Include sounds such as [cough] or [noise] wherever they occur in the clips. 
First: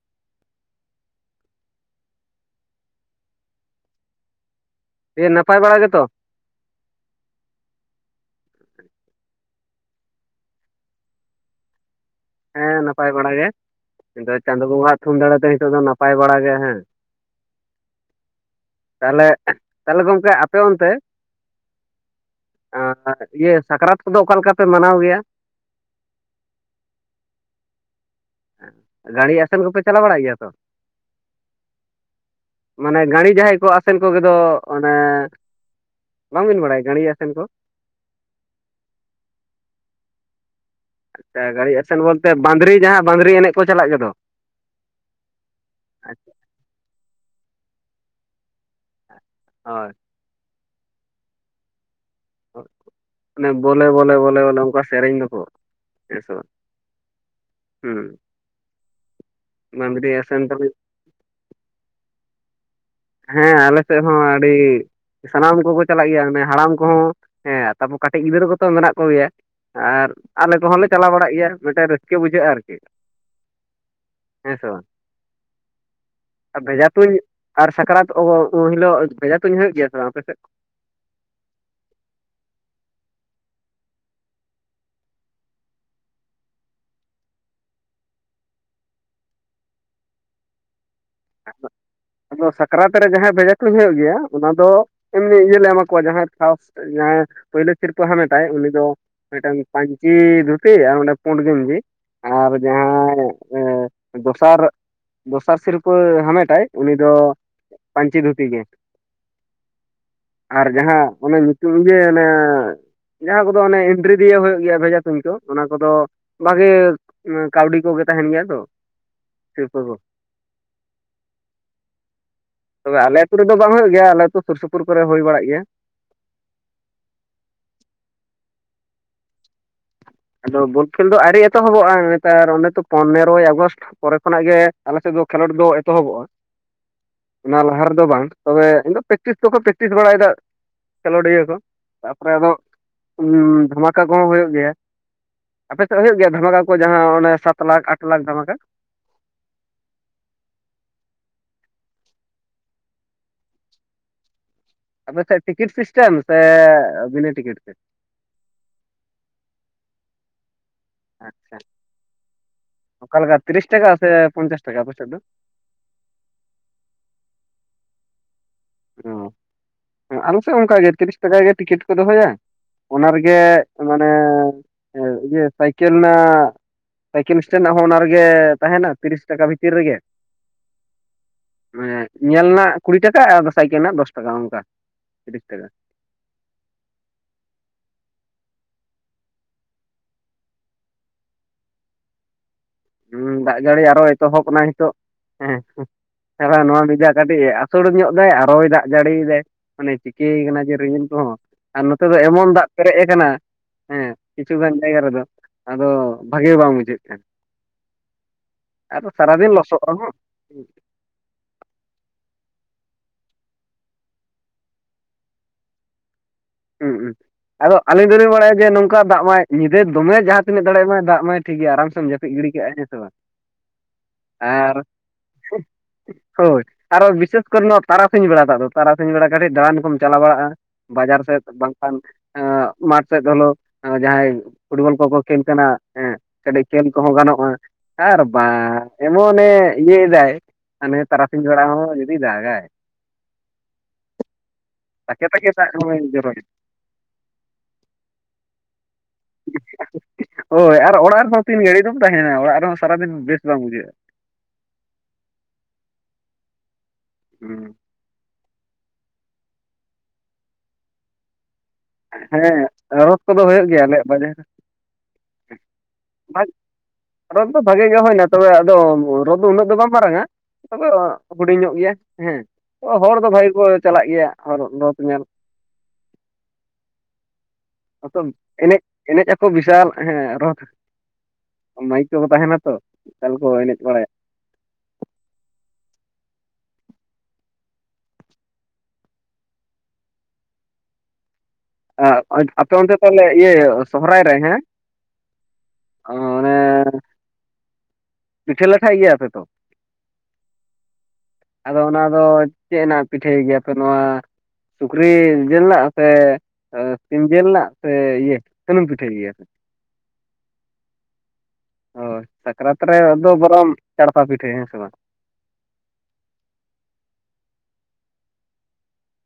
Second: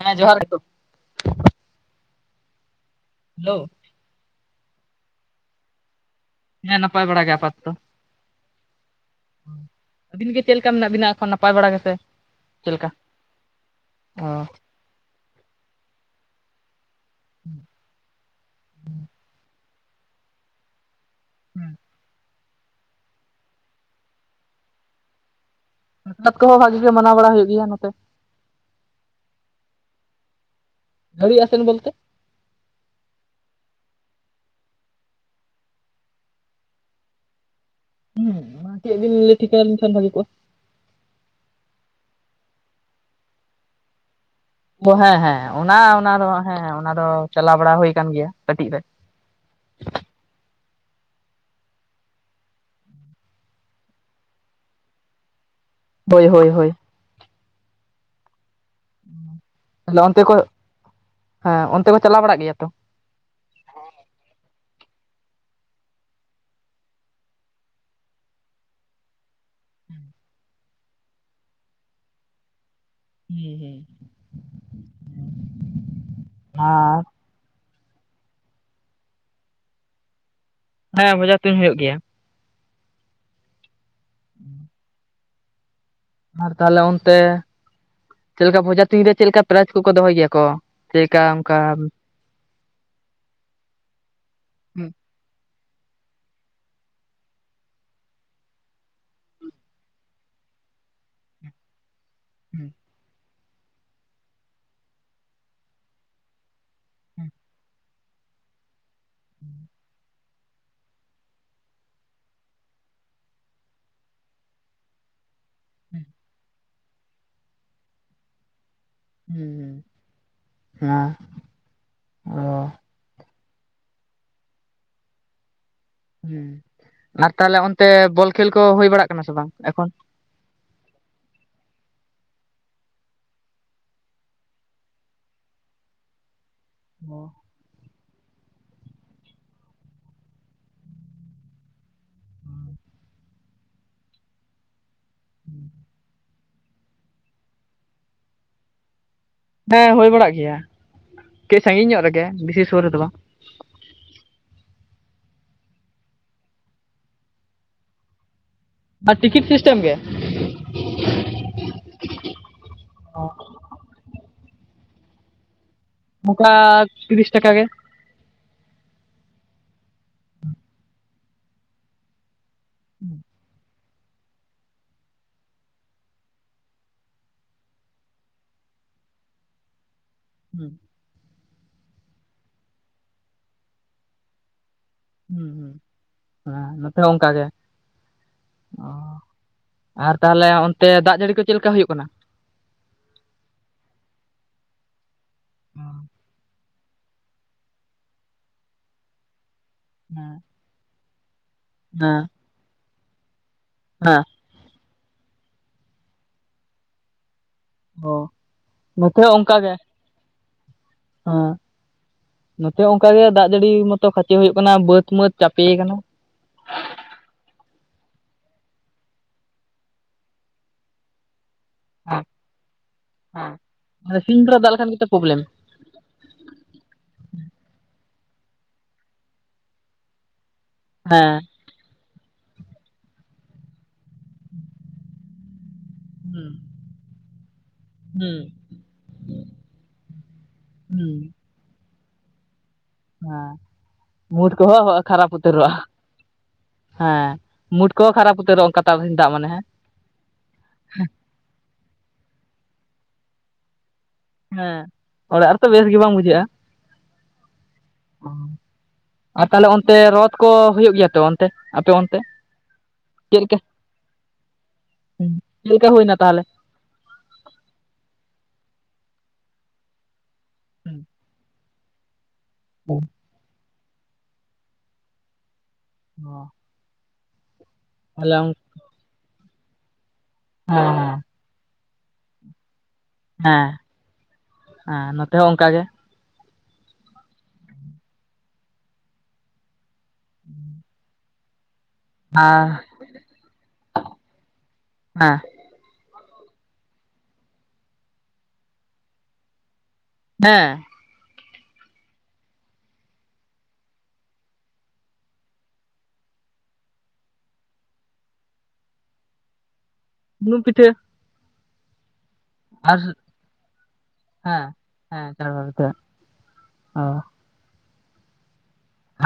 ᱦᱮᱸ ᱡᱚᱦᱟᱨ ᱜᱮ ᱦᱮᱞᱳ ᱮ ᱱᱟᱯᱟᱭ ᱵᱟᱲᱟ ᱜᱮᱛᱚ ᱾ ᱦ ᱱᱟᱯᱟᱭ ᱵᱟᱲᱟᱜᱮ ᱟᱯᱟᱛᱚ ᱟᱹᱵᱤᱱ ᱜᱮ ᱪᱮᱫ ᱞᱮᱠᱟ ᱢᱮᱱᱟᱜ ᱵᱤᱱᱟ ᱮᱠᱷᱚᱱ ᱱᱟᱯᱟᱭ ᱵᱟᱲᱟ ᱜᱮᱥᱮ ᱪᱮᱫ ᱦᱮᱸ ᱞᱮᱠᱟ? ᱱᱟᱯᱟᱭ ᱵᱟᱲᱟ ᱜᱮ ᱱᱤᱛᱚ ᱪᱟᱸᱫᱳ ᱵᱚᱸᱜᱟ ᱟᱜ ᱛᱷᱩᱢ ᱫᱟᱲᱮᱛᱮ ᱱᱤᱛᱚᱜ ᱫᱚ ᱱᱟᱯᱟᱭ ᱵᱟᱲᱟ ᱜᱮ ᱦᱮᱸ᱾ ᱦᱩᱸ᱾ ᱛᱟᱦᱚᱞᱮ, ᱛᱟᱦᱚᱞᱮ ᱜᱚᱝᱠᱮ ᱟᱯᱮ ᱚᱱᱛᱮ ᱦᱩᱸ᱾ ᱟᱸ ᱟᱨ ᱤᱭᱟᱹ ᱥᱟᱠᱨᱟᱛ ᱠᱚᱫᱚ ᱚᱠᱟ ᱞᱮᱠᱟ ᱯᱮ ᱢᱟᱱᱟᱣ ᱜᱮᱭᱟ? [unintelligible] ᱠᱚᱦᱚ ᱵᱷᱟᱜᱤ ᱜᱮ ᱢᱟᱱᱟᱣ ᱵᱟᱲᱟ ᱦᱩᱭᱩᱜ ᱜᱮᱭᱟ ᱱᱚᱛᱮ᱾ ᱮᱸ ᱜᱟᱹᱲᱤ ᱟᱥᱮᱱ ᱠᱚᱯᱮ ᱪᱟᱞᱟᱣ ᱵᱟᱲᱟᱜ ᱜᱮᱭᱟ ᱛᱚ᱾ ᱜᱟᱹᱲᱤ ᱟᱥᱮᱱ ᱵᱚᱞᱛᱮ? ᱢᱟᱱᱮ ᱜᱟᱹᱲᱤ ᱡᱟᱦᱟᱸᱭ ᱠᱚ ᱟᱥᱮᱱ ᱠᱚᱜᱮ ᱫᱚ ᱚᱱᱮ ᱵᱟᱝ ᱵᱤᱱ ᱵᱟᱲᱟᱭ ᱜᱟᱹᱲᱤ ᱟᱥᱮᱱ ᱠᱚ? ᱚᱸ ᱪᱮᱜ ᱵᱤᱱ ᱞᱟᱹᱭ ᱴᱷᱤᱠᱟ ᱟᱹᱞᱤᱧ ᱠᱷᱟᱱ ᱵᱷᱟᱹᱜᱮ ᱠᱚᱜᱼᱟ᱾ ᱮ ᱜᱟᱲᱤ ᱮᱥᱮᱱ ᱵᱚᱞᱛᱮ ᱵᱟᱸᱫᱽᱨᱤ ᱡᱟᱦᱟᱸ ᱵᱟᱸᱫᱽᱨᱤ ᱮᱱᱮᱡ ᱠᱚ ᱪᱟᱞᱟᱜ ᱜᱮ ᱫᱚ᱾ ᱳ ᱦᱮᱸ ᱦᱮᱸ ᱚᱱᱟ ᱚᱱᱟ ᱫᱚ ᱦᱮᱸ ᱚᱱᱟ ᱫᱚ ᱪᱟᱞᱟᱣ ᱵᱟᱲᱟ ᱦᱩᱭ ᱠᱟᱱ ᱜᱮᱭᱟ ᱠᱟᱹᱴᱤᱡ ᱨᱮ᱾ ᱦᱳᱭ᱾ ᱳᱸᱜ ᱚᱱᱮ ᱵᱚᱞᱮ ᱵᱚᱞᱮ ᱵᱚᱞᱮ ᱵᱚᱞᱮ ᱚᱱᱠᱟ ᱥᱮᱨᱮᱧ ᱫᱚᱠᱚ᱾ ᱦᱮ ᱦᱳᱭ ᱥᱮ ᱦᱳᱭ ᱵᱟᱝ? ᱦᱳᱭ ᱦᱩᱸ᱾ ᱛᱟᱦᱞᱮ ᱵᱟᱸᱫᱽᱨᱤ ᱚᱱᱛᱮ ᱠᱚᱡ, ᱟᱥᱮᱱ ᱛᱟᱞᱮ ᱦᱮᱸ ᱚᱱᱛᱮ ᱠᱚ ᱪᱟᱞᱟᱣ ᱵᱟᱲᱟᱜ ᱜᱮᱭᱟ ᱛᱚ? ᱦᱮᱸ ᱟᱞᱮ ᱥᱮᱜ ᱦᱚᱸ ᱟᱹᱰᱤ ᱥᱟᱱᱟᱢ ᱠᱚᱠᱚ ᱪᱟᱞᱟᱜ ᱜᱮᱭᱟ ᱚᱱᱮ ᱦᱟᱲᱟᱢ ᱠᱚᱦᱚᱸ ᱦᱮᱸ ᱛᱟᱯᱚ ᱠᱟᱹᱴᱤᱡ ᱜᱤᱫᱽᱨᱟᱹ ᱠᱚᱛᱚ ᱢᱮᱱᱟᱜ ᱠᱚ ᱜᱮᱭᱟ᱾ ᱟᱨ ᱟᱞᱮ ᱠᱚᱦᱚᱸ ᱞᱮ ᱪᱟᱞᱟᱣ ᱵᱟᱲᱟᱜ ᱜᱮᱭᱟ ᱢᱤᱴᱮᱱ ᱨᱟᱹᱥᱠᱟᱹ ᱵᱩᱡᱷᱟᱹᱜ ᱟᱨᱠᱤ᱾ ᱦᱮᱸ ᱥᱮ ᱵᱟᱝ? ᱟᱨ ᱵᱷᱮᱡᱟ ᱛᱩᱧ ᱟᱨ ᱥᱟᱠᱨᱟᱛ [unintelligible] ᱩᱱ ᱦᱤᱞᱳᱜ ᱵᱷᱮᱡᱟ ᱛᱩᱧ ᱦᱩᱭᱩᱜ ᱜᱮᱭᱟ ᱵᱟᱝ ᱟᱯᱮ ᱥᱮᱫ? ᱦᱮᱸ, ᱵᱷᱚᱡᱟ ᱛᱩᱧ ᱦᱳᱭᱳᱜ ᱜᱮᱭᱟ᱾ ᱩᱸ᱾ ᱟᱨ ᱛᱟᱦᱚᱞᱮ ᱚᱱᱛᱮ ᱪᱮᱠᱟ ᱵᱷᱚᱡᱟ ᱛᱩᱧ ᱨᱮ ᱪᱮᱜ ᱞᱮᱠᱟ ᱯᱨᱟᱭᱤᱡᱽ ᱠᱚᱠᱚ ᱫᱚᱦᱚᱭ ᱜᱮᱭᱟ ᱠᱚ? ᱪᱮᱠᱟ ᱚᱱᱠᱟᱢ ᱟᱫᱚ ᱥᱟᱠᱨᱟᱛ ᱨᱮ ᱡᱟᱦᱟᱸᱭ ᱵᱷᱮᱡᱟ ᱛᱩᱧ ᱦᱩᱭᱩᱜ ᱜᱮᱭᱟ, ᱚᱱᱟ ᱫᱚ ᱦᱩᱸ ᱮᱢᱱᱤ ᱤᱭᱟᱹ ᱞᱮ ᱮᱢᱟ ᱠᱚᱣᱟ ᱡᱟᱦᱟᱸᱭ ᱯᱷᱟᱥ ᱡᱟᱦᱟᱸᱭ ᱯᱳᱭᱞᱳ ᱥᱤᱨᱯᱟᱹ ᱦᱟᱢᱮᱴᱟᱭ ᱩᱱᱤ ᱫᱚ ᱢᱤᱜᱴᱟᱝ ᱯᱟᱧᱪᱤ ᱫᱷᱩᱛᱤ ᱟᱨ ᱢᱤᱜᱴᱟᱝ ᱯᱩᱸᱰ ᱜᱮᱧᱡᱤ᱾ ᱟᱨ ᱦᱩᱸ ᱡᱟᱦᱟᱸᱭ ᱮ ᱫᱚᱥᱟᱨ ᱫᱚᱥᱟᱨ ᱥᱤᱨᱯᱟᱹ ᱦᱟᱢᱮᱴᱟᱭ ᱩᱱᱤ ᱫᱚ ᱦᱩᱸ ᱯᱟᱧᱪᱤ ᱫᱷᱩᱛᱤ ᱜᱮ᱾ ᱩᱸ᱾ ᱟᱨ ᱡᱟᱦᱟᱸ ᱚᱱᱮ ᱧᱩᱛᱩᱢ ᱤᱭᱟᱹ ᱚᱱᱮ ᱡᱟᱦᱟᱸ ᱠᱚᱫᱚ ᱚᱱᱮ ᱤᱱᱴᱨᱤ ᱫᱤᱭᱮ ᱮᱢ ᱦᱩᱭᱩᱜ ᱜᱮᱭᱟ ᱵᱷᱮᱡᱟ ᱛᱩᱧ ᱠᱚ᱾ ᱚᱱᱟ ᱠᱚᱫᱚ ᱵᱷᱟᱜᱮ ᱠᱟᱹᱣᱰᱤ ᱠᱚᱜᱮ ᱛᱟᱦᱮᱱ ᱜᱮᱭᱟ ᱛᱚ᱾ ᱥᱤᱨᱯᱟᱹ ᱠᱚ ᱦᱩᱸ ᱦᱩᱸ, ᱚᱱᱟ ᱚ᱾ ᱛᱚᱵᱮ ᱟᱞᱮ ᱟᱹᱛᱩ ᱨᱮᱫᱚ ᱵᱟᱝ ᱦᱩᱭᱩᱜ ᱜᱮᱭᱟ, ᱟᱞᱮ ᱟᱹᱛᱩ ᱥᱩᱨᱼᱥᱩᱯᱩᱨ ᱠᱚᱨᱮ ᱦᱳᱭ ᱵᱟᱲᱟᱜ ᱜᱮᱭᱟ᱾ ᱦᱩᱸ, ᱟᱨ ᱛᱟᱦᱚᱞᱮ ᱚᱱᱛᱮ ᱵᱚᱞ ᱠᱷᱮᱞ ᱠᱚ ᱦᱩᱭ ᱵᱟᱲᱟᱜ ᱠᱟᱱᱟ ᱥᱮ ᱵᱟᱝ ᱮᱠᱷᱚᱱ? ᱟᱫᱚ ᱵᱚᱞ ᱠᱷᱮᱞ ᱫᱚ ᱟᱹᱣᱨᱤ ᱮᱛᱚᱦᱚᱵᱚᱜᱼᱟ ᱱᱮᱛᱟᱨ ᱚᱱᱮ ᱛᱚ ᱯᱚᱱᱮᱨᱚᱭ ᱟᱜᱚᱥᱴ ᱯᱚᱨᱮ ᱠᱷᱚᱱᱟᱜ ᱜᱮ ᱟᱞᱮ ᱥᱮᱫ ᱫᱚ ᱠᱷᱮᱞᱳᱰ ᱫᱚ ᱮᱛᱚᱦᱚᱵᱚᱜᱼᱟ᱾ ᱚ᱾ ᱚᱱᱟ ᱞᱟᱦᱟ ᱨᱮᱫᱚ ᱵᱟᱝ, ᱛᱚᱵᱮ ᱮᱱ ᱫᱚ ᱯᱮᱠᱴᱤᱥ ᱠᱚᱠᱚ ᱯᱮᱠᱴᱤᱥ ᱵᱟᱲᱟᱭ ᱫᱟ᱾ ᱠᱷᱮᱞᱳᱰᱤᱭᱟᱹ ᱠᱚ, ᱛᱟᱯᱚᱨᱮ ᱟᱫᱚ ᱩᱸ ᱫᱷᱟᱢᱠᱟ ᱠᱚᱦᱚᱸ ᱦᱳᱭᱳᱜ ᱜᱮᱭᱟ᱾ ᱟᱯᱮ ᱥᱮᱜ ᱦᱳᱭᱳᱜ ᱜᱮᱭᱟ ᱫᱷᱟᱢᱟᱠᱟ ᱠᱚ ᱡᱟᱦᱟᱸ ᱚᱱᱮ ᱥᱟᱛ ᱞᱟᱠᱷ ᱟᱴ ᱞᱟᱠᱷ ᱫᱷᱟᱢᱟᱠᱟ? ᱦᱮᱸ ᱦᱳᱭ ᱵᱟᱲᱟᱜ ᱜᱮᱭᱟ, ᱠᱟᱹᱡ ᱥᱟᱺᱜᱤᱧ ᱧᱚᱜ ᱨᱮᱜᱮ ᱵᱮᱥᱤ ᱥᱳᱨ ᱨᱮᱫᱚ ᱵᱟᱝ᱾ ᱟᱯᱮ ᱥᱮᱫ ᱴᱤᱠᱤᱴ ᱥᱤᱥᱴᱮᱢ ᱥᱮ ᱵᱤᱱᱟᱹ ᱴᱤᱠᱤᱴ ᱛᱮ? ᱵᱟ ᱴᱤᱠᱤᱴ ᱥᱤᱥᱴᱮᱢ ᱜᱮ᱾ ᱟᱪᱪᱷᱟ ᱚᱠᱟ ᱞᱮᱠᱟ ᱛᱤᱨᱤᱥ ᱴᱟᱠᱟ ᱥᱮ ᱯᱚᱧᱪᱟᱥ ᱴᱟᱠᱟ ᱟᱯᱮᱥᱮᱫ ᱫᱚ? ᱱᱚᱠᱟ ᱛᱤᱨᱤᱥ ᱴᱟᱠᱟ ᱜᱮ? ᱚ ᱟᱞᱮ ᱥᱮᱫ ᱚᱱᱠᱟ ᱜᱮ ᱛᱤᱨᱤᱥ ᱴᱟᱠᱟ ᱜᱮ ᱴᱤᱠᱤᱴ ᱠᱚ ᱫᱚᱦᱚᱭᱟ ᱚᱱᱟ ᱨᱮᱜᱮ ᱢᱟᱱᱮ ᱤᱭᱟᱹ ᱥᱟᱭᱠᱮᱞ ᱱᱟᱜ? ᱥᱟᱭᱠᱮᱞ ᱥᱴᱮᱱ ᱨᱮᱱᱟᱜ ᱦᱚᱸ ᱚᱱᱟ ᱨᱮᱜᱮ ᱛᱟᱸᱦᱮᱱᱟ ᱛᱤᱨᱤᱥ ᱴᱟᱠᱟ ᱵᱷᱤᱛᱤᱨ ᱨᱮᱜᱮ᱾ ᱦᱩᱸ᱾ ᱧᱮᱞ ᱨᱮᱱᱟᱜ ᱠᱩᱲᱤ ᱴᱟᱠᱟ ᱟᱨ ᱥᱟᱭᱠᱮᱞ ᱨᱮᱱᱟᱜ ᱫᱚᱥ ᱴᱟᱠᱟ ᱚᱱᱠᱟ᱾ ᱦᱩ ᱛᱤᱨᱤᱥ ᱦᱩ, ᱴᱟᱠᱟ ᱦᱮ ᱱᱚᱛᱮ ᱦᱚᱸ ᱚᱱᱠᱟ ᱜᱮ᱾ ᱚ ᱟᱨ ᱛᱟᱦᱞᱮ ᱚᱱᱛᱮ ᱫᱟᱜ ᱡᱟᱹᱲᱤ ᱠᱚ ᱪᱮᱫ ᱞᱮᱠᱟ ᱦᱩᱭᱩᱜ ᱠᱟᱱᱟ? ᱦᱩᱸ ᱫᱟᱜ ᱡᱟᱹᱲᱤ ᱟᱨᱚ ᱮᱛᱚᱦᱚᱵ ᱮᱱᱟᱭ ᱱᱤᱛᱚᱜ ᱦᱮᱸ ᱟᱨᱚ ᱱᱚᱣᱟ ᱢᱮᱡᱟᱡ ᱠᱟᱹᱴᱤᱡ ᱟᱹᱥᱩᱲ ᱧᱚᱜ ᱫᱟᱭ ᱟᱨᱚᱭ ᱫᱟᱜ ᱡᱟᱹᱲᱤᱭ ᱫᱟᱭ ᱢᱟᱱᱮ ᱪᱤᱠᱟᱹᱭ ᱟᱠᱟᱱᱟ ᱡᱮ ᱨᱤᱜᱮᱞ ᱠᱚᱦᱚᱸ᱾ ᱟᱨ ᱱᱚᱛᱮ ᱫᱚ ᱮᱢᱚᱱ ᱫᱟᱜ ᱯᱮᱨᱮᱡ ᱟᱠᱟᱱᱟ, ᱦᱮᱸ ᱦᱮ᱾ ᱠᱤᱪᱷᱩ ᱜᱟᱱ ᱡᱟᱭᱜᱟ ᱨᱮᱫᱚ ᱟᱫᱚ ᱵᱷᱟᱜᱮ ᱵᱟᱝ ᱵᱩᱡᱷᱟᱹᱜ ᱠᱟᱱᱟ᱾ ᱦᱚ᱾ ᱟᱨᱚ ᱥᱟᱨᱟᱫᱤᱱ ᱞᱚᱥᱚᱫ ᱨᱮᱦᱚᱸ᱾ ᱦᱮᱸ ᱱᱚᱛᱮ ᱦᱚᱸ ᱚᱱᱠᱟ ᱜᱮ ᱫᱟᱜ ᱡᱟᱹᱲᱤ ᱢᱚᱛᱚ ᱠᱷᱟᱺᱪᱷᱮ ᱦᱩᱭᱩᱜ ᱠᱟᱱᱟ ᱵᱟᱹᱫᱽ ᱢᱟᱹᱫᱽ ᱪᱟᱯᱮᱭᱟᱠᱟᱱᱟ᱾ ᱦᱩᱸ ᱦᱩᱸ᱾ ᱟᱫᱚ ᱟᱞᱮ ᱫᱚᱞᱮ ᱵᱟᱲᱟᱭᱟ ᱡᱮ ᱱᱚᱝᱠᱟ ᱫᱟᱜ ᱢᱟᱭ ᱧᱤᱫᱟᱹ ᱫᱚᱢᱮ ᱡᱟᱦᱟᱸ ᱛᱤᱱᱟᱹᱜ ᱫᱟᱲᱮᱭᱟᱜ ᱢᱟᱭ ᱫᱟᱜ ᱢᱟᱭ ᱴᱷᱤᱠ ᱜᱮᱭᱟ ᱟᱨᱟᱢ ᱛᱚᱢ ᱦᱮᱸ ᱡᱟᱹᱯᱤᱫ ᱜᱤᱲᱤ ᱠᱟᱜᱼᱟᱢ ᱦᱮᱸ ᱥᱮ ᱵᱟᱝ ᱦᱮᱸ ᱥᱤᱧ ᱵᱮᱲᱟ ᱫᱟᱜ ᱟᱨ ᱞᱮᱠᱷᱟᱱ ᱜᱮᱛᱚ ᱯᱨᱚᱵᱞᱮᱢ ᱦᱳᱭ ᱟᱨᱚ ᱵᱤᱥᱮᱥ ᱠᱚᱨᱮ ᱱᱚᱣᱟ ᱛᱟᱲᱟᱥᱤᱧ ᱵᱮᱲᱟ ᱫᱚ ᱟᱫᱚ ᱛᱟᱨᱟᱥᱤᱧ ᱵᱮᱲᱟ ᱠᱟᱹᱴᱤᱡ ᱫᱟᱬᱟᱱ ᱠᱚᱢ ᱪᱟᱞᱟᱣ ᱵᱟᱲᱟᱜᱼᱟ, ᱵᱟᱡᱟᱨ ᱦᱮᱸ ᱥᱮᱫ᱾ ᱵᱟᱝᱠᱷᱟᱱ ᱮᱜ ᱢᱟᱴᱷ ᱥᱮᱫ ᱦᱳᱞᱳ‌ ᱡᱟᱦᱟᱸᱭ ᱯᱷᱩᱴᱵᱚᱞ ᱠᱚᱠᱚ ᱠᱷᱮᱞ ᱠᱟᱱᱟ᱾ ᱦᱮᱸ ᱦᱩᱸ ᱠᱟᱹᱴᱤᱡ ᱠᱷᱮᱞ ᱠᱚᱦᱚᱸ ᱜᱟᱱᱚᱜᱼᱟ ᱟᱨ ᱦᱩᱸ ᱵᱟ ᱮᱢᱚᱱᱮ ᱤᱭᱟᱹᱭ ᱫᱟᱭ᱾ ᱦᱟᱱᱮ ᱦᱩᱸ ᱛᱟᱨᱥᱤᱧ ᱵᱮᱲᱟ ᱦᱚᱸ ᱡᱩᱫᱤᱭ ᱫᱟᱜᱟᱭ᱾ ᱦᱮᱸ ᱢᱩᱸᱴ ᱠᱚᱦᱚᱸ ᱛᱟᱠᱮ ᱠᱷᱟᱨᱟᱯ ᱛᱟᱠᱮ ᱩᱛᱟᱹᱨᱚᱜᱼᱟ᱾ ᱫᱟᱜ ᱫᱚᱢᱮ ᱡᱚᱨᱚᱭᱮᱱᱟ ᱦᱮᱸ ᱢᱩᱰ ᱠᱚᱦᱚᱸ ᱠᱷᱟᱨᱟᱯ ᱩᱛᱟᱹᱨᱚᱜ-ᱟ ᱚᱱᱠᱟ ᱛᱟᱨᱟᱥᱤᱧ ᱫᱟᱜ ᱢᱟᱱᱮ ᱦᱮᱸ᱾ ᱦᱳᱭ ᱟᱨ ᱚᱲᱟᱜ ᱨᱮᱦᱚᱸ ᱛᱤᱱ ᱜᱷᱟᱹᱲᱤᱡ ᱫᱚᱢ ᱛᱟᱸᱦᱮᱱᱟ ᱚᱲᱟᱜ ᱨᱮᱦᱚᱸ ᱥᱟᱨᱟᱫᱤᱱ ᱵᱮᱥ ᱵᱟᱝ ᱵᱩᱡᱷᱟᱹᱜᱼᱟ᱾ ᱦᱮᱸ ᱚᱲᱟᱜ ᱨᱮᱛᱚ ᱵᱮᱥ ᱜᱮ ᱵᱟᱝ ᱵᱩᱡᱷᱟᱹᱜᱼᱟ᱾ ᱦᱮᱸ᱾ ᱚ ᱟᱨ ᱛᱟᱦᱚᱞᱮ ᱚᱱᱛᱮ ᱨᱚᱛ ᱠᱚ ᱦᱩᱭᱩᱜ ᱜᱮᱭᱟ ᱛᱚ ᱚᱱ ᱛᱮ ᱟᱯᱮ ᱚᱱ ᱦᱮᱸ ᱨᱚᱛ ᱠᱚᱫᱚ ᱦᱩᱭᱩᱜ ᱜᱮᱭᱟ ᱟᱞᱮᱭᱟᱜ ᱵᱟᱡᱟᱨ ᱨᱮ᱾ ᱪᱮᱜᱠᱟ ᱦᱩᱭᱱᱟ ᱛᱟᱦᱞᱮ? ᱨᱚᱛ ᱫᱚ ᱵᱷᱟᱜᱮ ᱜᱮ ᱦᱩᱭᱱᱟ ᱛᱚᱵᱮ ᱟᱫᱚ ᱨᱚᱛ ᱫᱚ ᱩᱱᱟᱹᱜ ᱫᱚ ᱵᱟᱝ ᱢᱟᱨᱟᱝᱟ ᱛᱚᱵᱮ ᱦᱩᱰᱤᱧ ᱧᱚᱜ ᱜᱮᱭᱟ᱾ ᱦᱮᱸ ᱦᱮᱸ ᱦᱚᱲ ᱫᱚ ᱵᱷᱟᱜᱤ ᱜᱮᱠᱚ ᱪᱟᱞᱟᱜ ᱜᱮᱭᱟ ᱨᱚᱛ ᱧᱮᱞ᱾ ᱦᱩ᱾ ᱮᱱᱮᱡ ᱮᱱᱮᱡ ᱟᱠᱚ ᱵᱤᱥᱟᱞ ᱦᱮᱸ ᱨᱚᱛ ᱢᱟᱹᱭᱤᱠ ᱠᱚᱸᱦᱚ ᱛᱟᱸᱦᱮᱱᱟ ᱛᱚ ᱵᱤᱥᱟᱞ ᱠᱚ ᱦᱮᱸ ᱮᱱᱮᱡ ᱵᱟᱲᱟᱭᱟ᱾ ᱦᱮᱸ ᱱᱚᱛᱮ ᱦᱚᱸ ᱚᱱᱠᱟ ᱜᱮ᱾ ᱦᱩᱸ᱾ ᱟᱯᱮ ᱚᱱᱛᱮ ᱛᱟᱦᱚᱞᱮ ᱤᱭᱟᱹ ᱥᱚᱦᱚᱨᱟᱭ ᱨᱮ ᱦᱮᱸ ᱦᱮᱸ ᱚᱱᱮ ᱯᱤᱴᱷᱟᱹ ᱞᱟᱴᱷᱟᱭ ᱜᱮᱭᱟᱹ ᱯᱮ ᱛᱚ? ᱦᱮᱸ᱾ ᱟᱫᱚ ᱚᱱᱟ ᱫᱚ ᱪᱮᱜ ᱱᱟᱜ ᱯᱤᱴᱷᱟᱹᱭ ᱜᱮᱭᱟᱯᱮ ᱱᱚᱣᱟ᱾ ᱥᱩᱠᱨᱤ ᱡᱤᱞ ᱞᱟᱜ ᱥᱮ [inaudible] ᱥᱤᱢ ᱡᱮᱞ ᱞᱟᱜ ᱥᱮ ᱤᱭᱟᱹ ᱥᱩᱱᱩᱢ ᱯᱤᱴᱷᱟᱹᱭ ᱜᱮᱭᱟ ᱯᱮ? ᱥᱩᱱᱩᱢ ᱯᱤᱴᱷᱟᱹ᱾ ᱚ ᱥᱟᱠᱨᱟᱛ ᱨᱮ ᱟᱨ ᱚᱫᱚ ᱵᱚᱨᱚᱢ ᱪᱟᱲᱯᱟ ᱯᱤᱴᱷᱟᱹ ᱦᱮᱸ ᱥᱮ ᱵᱟᱝ? ᱦᱮᱸ ᱪᱟᱲᱯᱟ ᱯᱤᱴᱷᱟᱸ᱾ᱚ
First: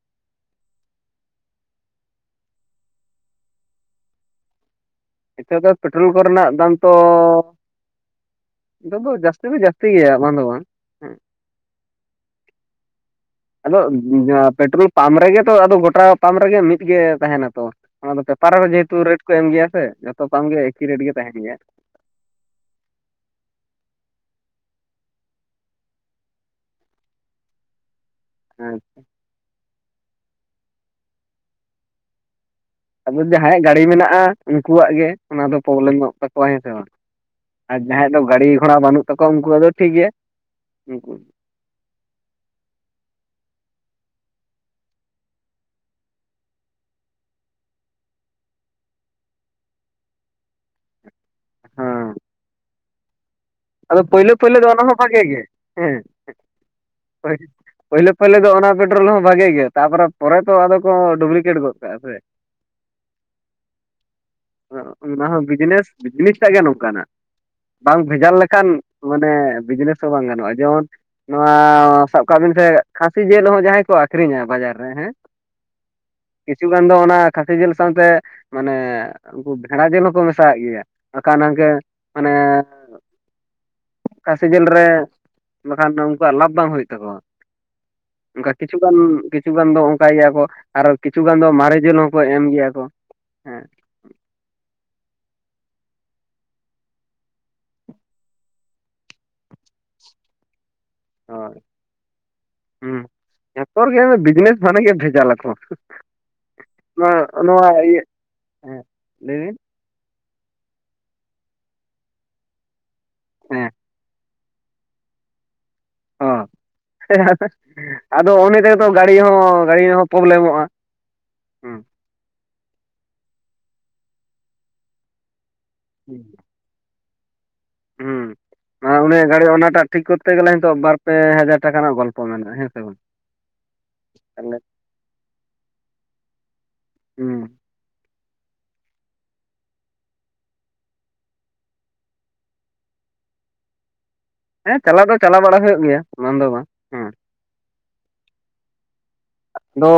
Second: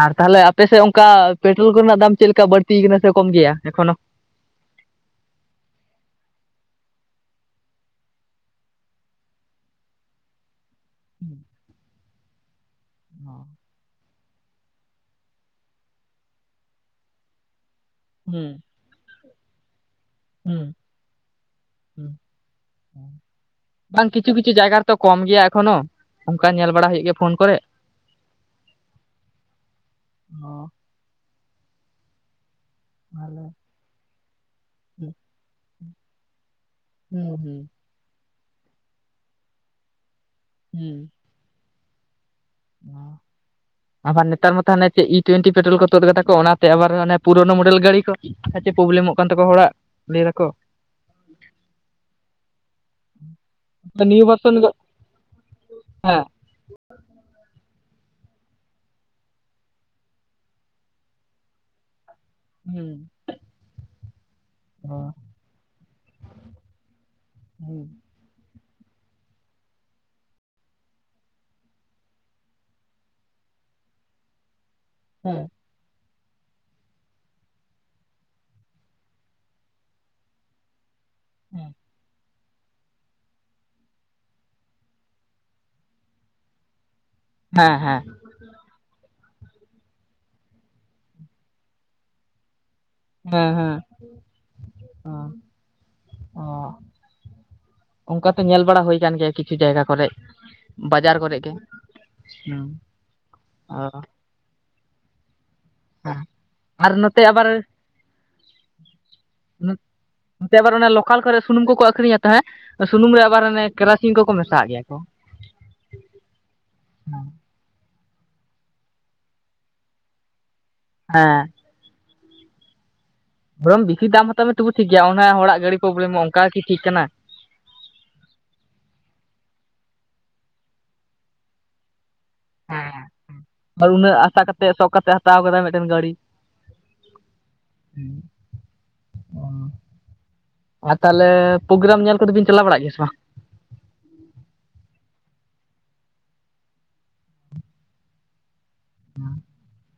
ᱟᱨ ᱛᱟᱞᱦᱮ ᱟᱯᱮ ᱥᱮᱜ ᱚᱝᱠᱟ ᱯᱮᱴᱨᱳᱞ ᱠᱚ ᱨᱮᱱᱟᱜ ᱫᱟᱢ ᱪᱮᱞᱠᱟ ᱵᱟᱹᱲᱛᱤ ᱠᱟᱱᱟ ᱥᱮ ᱠᱚᱢ ᱜᱮᱭᱟ ᱮᱠᱷᱚᱱᱳ? ᱱᱤᱛᱚᱜ ᱫᱚ ᱯᱮᱴᱨᱳᱞ ᱠᱚᱨᱮᱱᱟᱜ ᱫᱟᱢ ᱛᱚ᱾ ᱱᱤᱛᱚᱜ ᱫᱚ ᱡᱟᱹᱥᱛᱤ ᱫᱚ ᱡᱟᱹᱥᱛᱤ ᱜᱮᱭᱟ ᱵᱟᱝ ᱫᱚ ᱵᱟᱝ᱾ ᱦᱮᱸ [inaudible] ᱚᱸ ᱟᱫᱚ ᱯᱮᱴᱨᱳᱞ ᱯᱟᱢᱯ ᱨᱮᱜᱮ ᱛᱚ ᱟᱫᱚ ᱜᱚᱴᱟ ᱯᱟᱢᱯ ᱨᱮᱜᱮ ᱢᱤᱫ ᱜᱮ ᱛᱟᱦᱮᱱᱟ ᱛᱚ? ᱚᱱᱟᱫᱚ ᱯᱮᱯᱟᱨ ᱦᱩᱸ ᱨᱮ ᱡᱮᱦᱮᱛᱩ ᱨᱮᱴ ᱠᱚ ᱮᱢ ᱜᱮᱭᱟ ᱥᱮ ᱡᱷᱚᱛᱚ ᱯᱟᱢᱯ ᱜᱮ ᱦᱩᱸ ᱮᱠᱤ ᱨᱮᱴ ᱜᱮ ᱛᱟᱦᱮᱱ ᱜᱮᱭᱟ ᱾ ᱦᱩᱸ ᱵᱟᱝ ᱠᱤᱪᱷᱩ ᱠᱤᱪᱷᱩ ᱡᱟᱭᱜᱟ ᱨᱮᱛᱚ ᱠᱚᱢ ᱜᱮᱭᱟ ᱮᱠᱷᱚᱱᱳ ᱾ ᱚᱝᱠᱟ ᱧᱮᱞ ᱵᱟᱲᱟ ᱦᱳᱭᱳᱜ ᱜᱮᱭᱟ ᱯᱷᱳᱱ ᱠᱚᱨᱮ ᱾ ᱟᱪᱪᱷᱟ, ᱦᱚᱸ ᱟᱫᱚ ᱛᱟᱦᱚᱞᱮ ᱡᱟᱦᱟᱸᱭᱟᱜ ᱜᱟᱹᱰᱤ ᱢᱮᱱᱟᱜᱼᱟ ᱩᱱᱠᱩᱣᱟᱜ ᱜᱮ ᱚᱱᱟ ᱫᱚ ᱯᱨᱚᱵᱞᱮᱢᱚᱜ ᱛᱟᱠᱚᱣᱟ ᱦᱮᱸ ᱥᱮ ᱵᱟᱝ? ᱦᱩᱸ ᱦᱩᱸ ᱟᱨ ᱡᱟᱦᱟᱸᱭᱟᱜ ᱫᱚ ᱜᱟᱹᱲᱤ ᱜᱷᱚᱲᱟ ᱵᱟᱹᱱᱩᱜ ᱛᱟᱠᱚᱣᱟ ᱩᱱᱠᱩᱣᱟᱜ ᱫᱚ ᱴᱷᱤᱠ ᱜᱮᱭᱟ ᱩᱱᱠᱩ ᱦᱚᱸ ᱟᱵᱟᱨ ᱱᱮᱛᱟᱨ ᱢᱟᱛᱚ ᱦᱟᱱᱮ ᱪᱮᱜ ᱤ ᱴᱩᱭᱮᱱᱴᱤ ᱯᱮᱴᱨᱳᱞ ᱠᱚ ᱛᱩᱫ ᱠᱟᱫᱟ ᱠᱚ ᱚᱱᱟᱛᱮ ᱟᱵᱟᱨ ᱯᱩᱨᱳᱱᱳ ᱢᱳᱰᱮᱞ ᱜᱟᱹᱰᱤ ᱠᱚ ᱠᱷᱟᱪᱮ ᱯᱨᱚᱵᱞᱮᱢᱚᱜ ᱠᱟᱱ ᱛᱟᱠᱚᱣᱟ ᱦᱚᱲᱟᱜ ᱞᱟᱹᱭ ᱫᱟᱠᱚ ᱾ ᱦᱮᱸ [inaudible] ᱟᱫᱚ ᱱᱤᱭᱟᱹ ᱯᱳᱭᱞᱳ ᱵᱚᱨᱥᱚᱱ ᱯᱳᱭᱞᱳ ᱫᱚ ᱚᱱᱟ ᱦᱚᱸ ᱵᱷᱟᱜᱮ ᱜᱮ ᱦᱮᱸ ᱾ ᱯᱳᱭᱞᱳ ᱯᱳᱭᱞᱳ ᱫᱚ ᱚᱱᱟ ᱯᱮᱴᱨᱳᱞ ᱦᱚᱸ ᱵᱷᱟᱜᱮ ᱜᱮ ᱛᱟᱨᱯᱚᱨᱮ ᱯᱚᱨᱮ ᱛᱚ ᱟᱫᱚ ᱠᱚ ᱰᱩᱜᱞᱤᱠᱮᱴ ᱜᱚᱫ ᱠᱟᱜᱼᱟ ᱥᱮ ᱦᱮᱸ ᱾ ᱦᱮᱸ ᱚᱱᱟ ᱦᱚᱸ ᱵᱤᱡᱱᱮᱥ ᱾ ᱵᱤᱡᱱᱮᱥ ᱴᱟᱜ ᱜᱮ ᱱᱚᱝᱠᱟᱱᱟᱜ ᱦᱮᱸ ᱵᱟᱝ ᱵᱷᱮᱡᱟᱞ ᱞᱮᱠ ᱠᱟᱱ ᱢᱟᱱᱮ ᱵᱤᱡᱽᱱᱮᱥ ᱦᱚᱸ ᱵᱟᱝ ᱜᱟᱱᱚᱜᱼᱟ ᱡᱮᱢᱚᱱ ᱾ ᱱᱚᱣᱟ ᱥᱟᱵ ᱠᱟᱜ ᱵᱤᱱ ᱥᱮ ᱠᱷᱟᱹᱥᱤ ᱡᱤᱞ ᱦᱚᱸ ᱡᱟᱦᱟᱸᱭ ᱠᱚ ᱟᱹᱠᱷᱨᱤᱧᱟ ᱵᱟᱡᱟᱨ ᱨᱮ ᱦᱮᱸ ᱾ ᱦᱮᱸ ᱠᱤᱪᱷᱩ ᱜᱟᱱ ᱫᱚ ᱚᱱᱟ ᱠᱷᱟᱹᱥᱤ ᱡᱤᱞ ᱥᱟᱶᱛᱮ ᱢᱟᱱᱮ ᱩᱱᱠᱩ ᱵᱷᱮᱲᱟ ᱡᱤᱞ ᱦᱚᱸᱠᱚ ᱢᱮᱥᱟᱣᱟᱜ ᱜᱮᱭᱟ ᱾ ᱟᱠᱷᱟᱱ ᱟᱝᱜᱮ ᱢᱟᱱᱮ ᱠᱷᱟᱹᱞᱤ ᱡᱤᱞ ᱨᱮ ᱵᱟᱠᱷᱟᱱ ᱫᱚ ᱩᱱᱠᱩᱣᱟᱜ ᱞᱟᱵᱷ ᱵᱟᱝ ᱦᱩᱭᱩᱜ ᱛᱟᱠᱚᱣᱟ ᱾ ᱦᱮᱸ ᱦᱮᱸ ᱾ ᱚᱝᱠᱟ ᱠᱤᱪᱷᱩ ᱜᱟᱱ ᱠᱤᱪᱷᱩ ᱜᱟᱱ ᱫᱚ ᱚᱝᱠᱟᱭ ᱜᱮᱭᱟ ᱠᱚ ᱟᱨ ᱠᱤᱪᱷᱩ ᱜᱟᱱ ᱫᱚ ᱢᱟᱨᱮ ᱡᱤᱞ ᱦᱚᱸᱠᱚ ᱮᱢ ᱜᱮᱭᱟ ᱠᱚ ᱾ ᱦᱮᱸ ᱦᱮᱸ ᱚ ᱚ ᱾ ᱚᱝᱠᱟ ᱛᱮ ᱧᱮᱞ ᱵᱟᱲᱟ ᱦᱳᱭ ᱠᱟᱱ ᱜᱮᱭᱟ ᱠᱤᱪᱷᱩ ᱡᱟᱭᱜᱟ ᱠᱚᱨᱮᱡ ᱾ ᱵᱟᱡᱟᱨ ᱠᱚᱨᱮ ᱜᱮ ᱦᱳᱭ ᱦᱩᱸ ᱦᱩᱸ ᱡᱷᱚᱛᱚ ᱚᱸ ᱾ ᱨᱮᱜᱮ ᱵᱤᱡᱽᱱᱮᱥ ᱢᱟᱱᱮ ᱜᱮ ᱵᱷᱮᱡᱟᱞ ᱟᱠᱚ ᱟᱨ ᱾ ᱱᱚ ᱱᱚᱛᱮ ᱟᱵᱟᱨ ᱱᱚᱣᱟ ᱤᱭᱟᱹ ᱦᱮᱸ ᱞᱟᱹᱭᱵᱤᱱ? ᱱᱚᱱᱛᱮ ᱟᱵᱟᱨ ᱚᱱᱟ ᱞᱚᱠᱟᱞ ᱠᱚᱨᱮ ᱥᱩᱱᱩᱢ ᱠᱚᱠᱚ ᱟᱹᱠᱷᱨᱤᱧᱟ ᱛᱟ ᱦᱮᱸ ᱥᱩᱱᱩᱢ ᱨᱮ ᱟᱵᱟᱨ ᱚᱱᱟ ᱦᱮᱸ ᱠᱮᱨᱟ ᱥᱤᱱ ᱠᱚᱠᱚ ᱢᱮᱥᱟᱣᱟᱜ ᱜᱮᱭᱟ ᱠᱚ ᱾ ᱦᱚᱸ [unintelligible] ᱟᱫᱚ ᱚᱱᱮ ᱛᱮᱜᱮ ᱛᱚ ᱜᱟᱹᱲᱤ ᱦᱚᱸ ᱜᱟᱹᱲᱤ ᱦᱚᱸ ᱯᱨᱚᱵᱞᱮᱢᱚᱜᱼᱟ ᱾ ᱦᱮᱸ ᱵᱤᱥᱤ ᱫᱟᱢ ᱦᱟᱛᱟᱣ ᱢᱮ ᱛᱚᱵᱮ ᱴᱷᱤᱠ ᱜᱮᱭᱟ ᱚᱱᱟ ᱦᱚᱲᱟᱜ ᱜᱟᱹᱰᱤ ᱯᱨᱚᱵᱽᱞᱮᱢᱚᱜ ᱚᱱᱠᱟᱜᱤ ᱴᱷᱤᱠ ᱠᱟᱱᱟ ᱾ ᱦᱩᱸ ᱩᱱᱤᱭᱟᱜ ᱜᱟᱹᱰᱤ ᱚᱱᱟᱴᱟᱜ ᱴᱷᱤᱠ ᱠᱚᱨᱛᱮ ᱜᱮᱞᱟ ᱱᱤᱛᱚᱜ ᱵᱟᱨ ᱯᱮ ᱦᱟᱡᱟᱨ ᱴᱟᱠᱟ ᱨᱮᱱᱟᱜ ᱜᱚᱞᱯᱚ᱾ ᱢᱮᱱᱟᱜᱼᱟ ᱦᱮᱸ ᱥᱮ ᱵᱟᱝ ᱦᱮᱸ ᱟᱨ ᱩᱱᱟᱹᱜ ᱟᱥᱟ ᱛᱟᱦᱚᱞᱮ ᱠᱟᱛᱮᱜ ᱥᱚᱜ ᱠᱟᱛᱮᱜ ᱦᱟᱛᱟᱣ ᱠᱟᱫᱟᱭ ᱢᱤᱫᱴᱮᱱ ᱜᱟᱹᱲᱤ᱾ ᱦᱩᱸ [inaudible] ᱟᱨ ᱛᱟᱦᱞᱮ ᱯᱨᱳᱜᱨᱟᱢ ᱧᱮᱞ ᱠᱚᱫᱚ ᱵᱤᱱ ᱪᱟᱞᱟᱣ ᱵᱟᱲᱟᱜ ᱜᱮᱭᱟ ᱥᱮ ᱵᱟᱝ? ᱦᱮᱸ ᱪᱟᱞᱟᱣ ᱫᱚ ᱪᱟᱞᱟᱣ ᱵᱟᱲᱟ ᱦᱩᱭᱩᱜ ᱜᱮᱭᱟ ᱵᱟᱝ ᱫᱚ ᱵᱟᱝ᱾ ᱦᱮᱸ [inaudible] ᱟᱫᱚ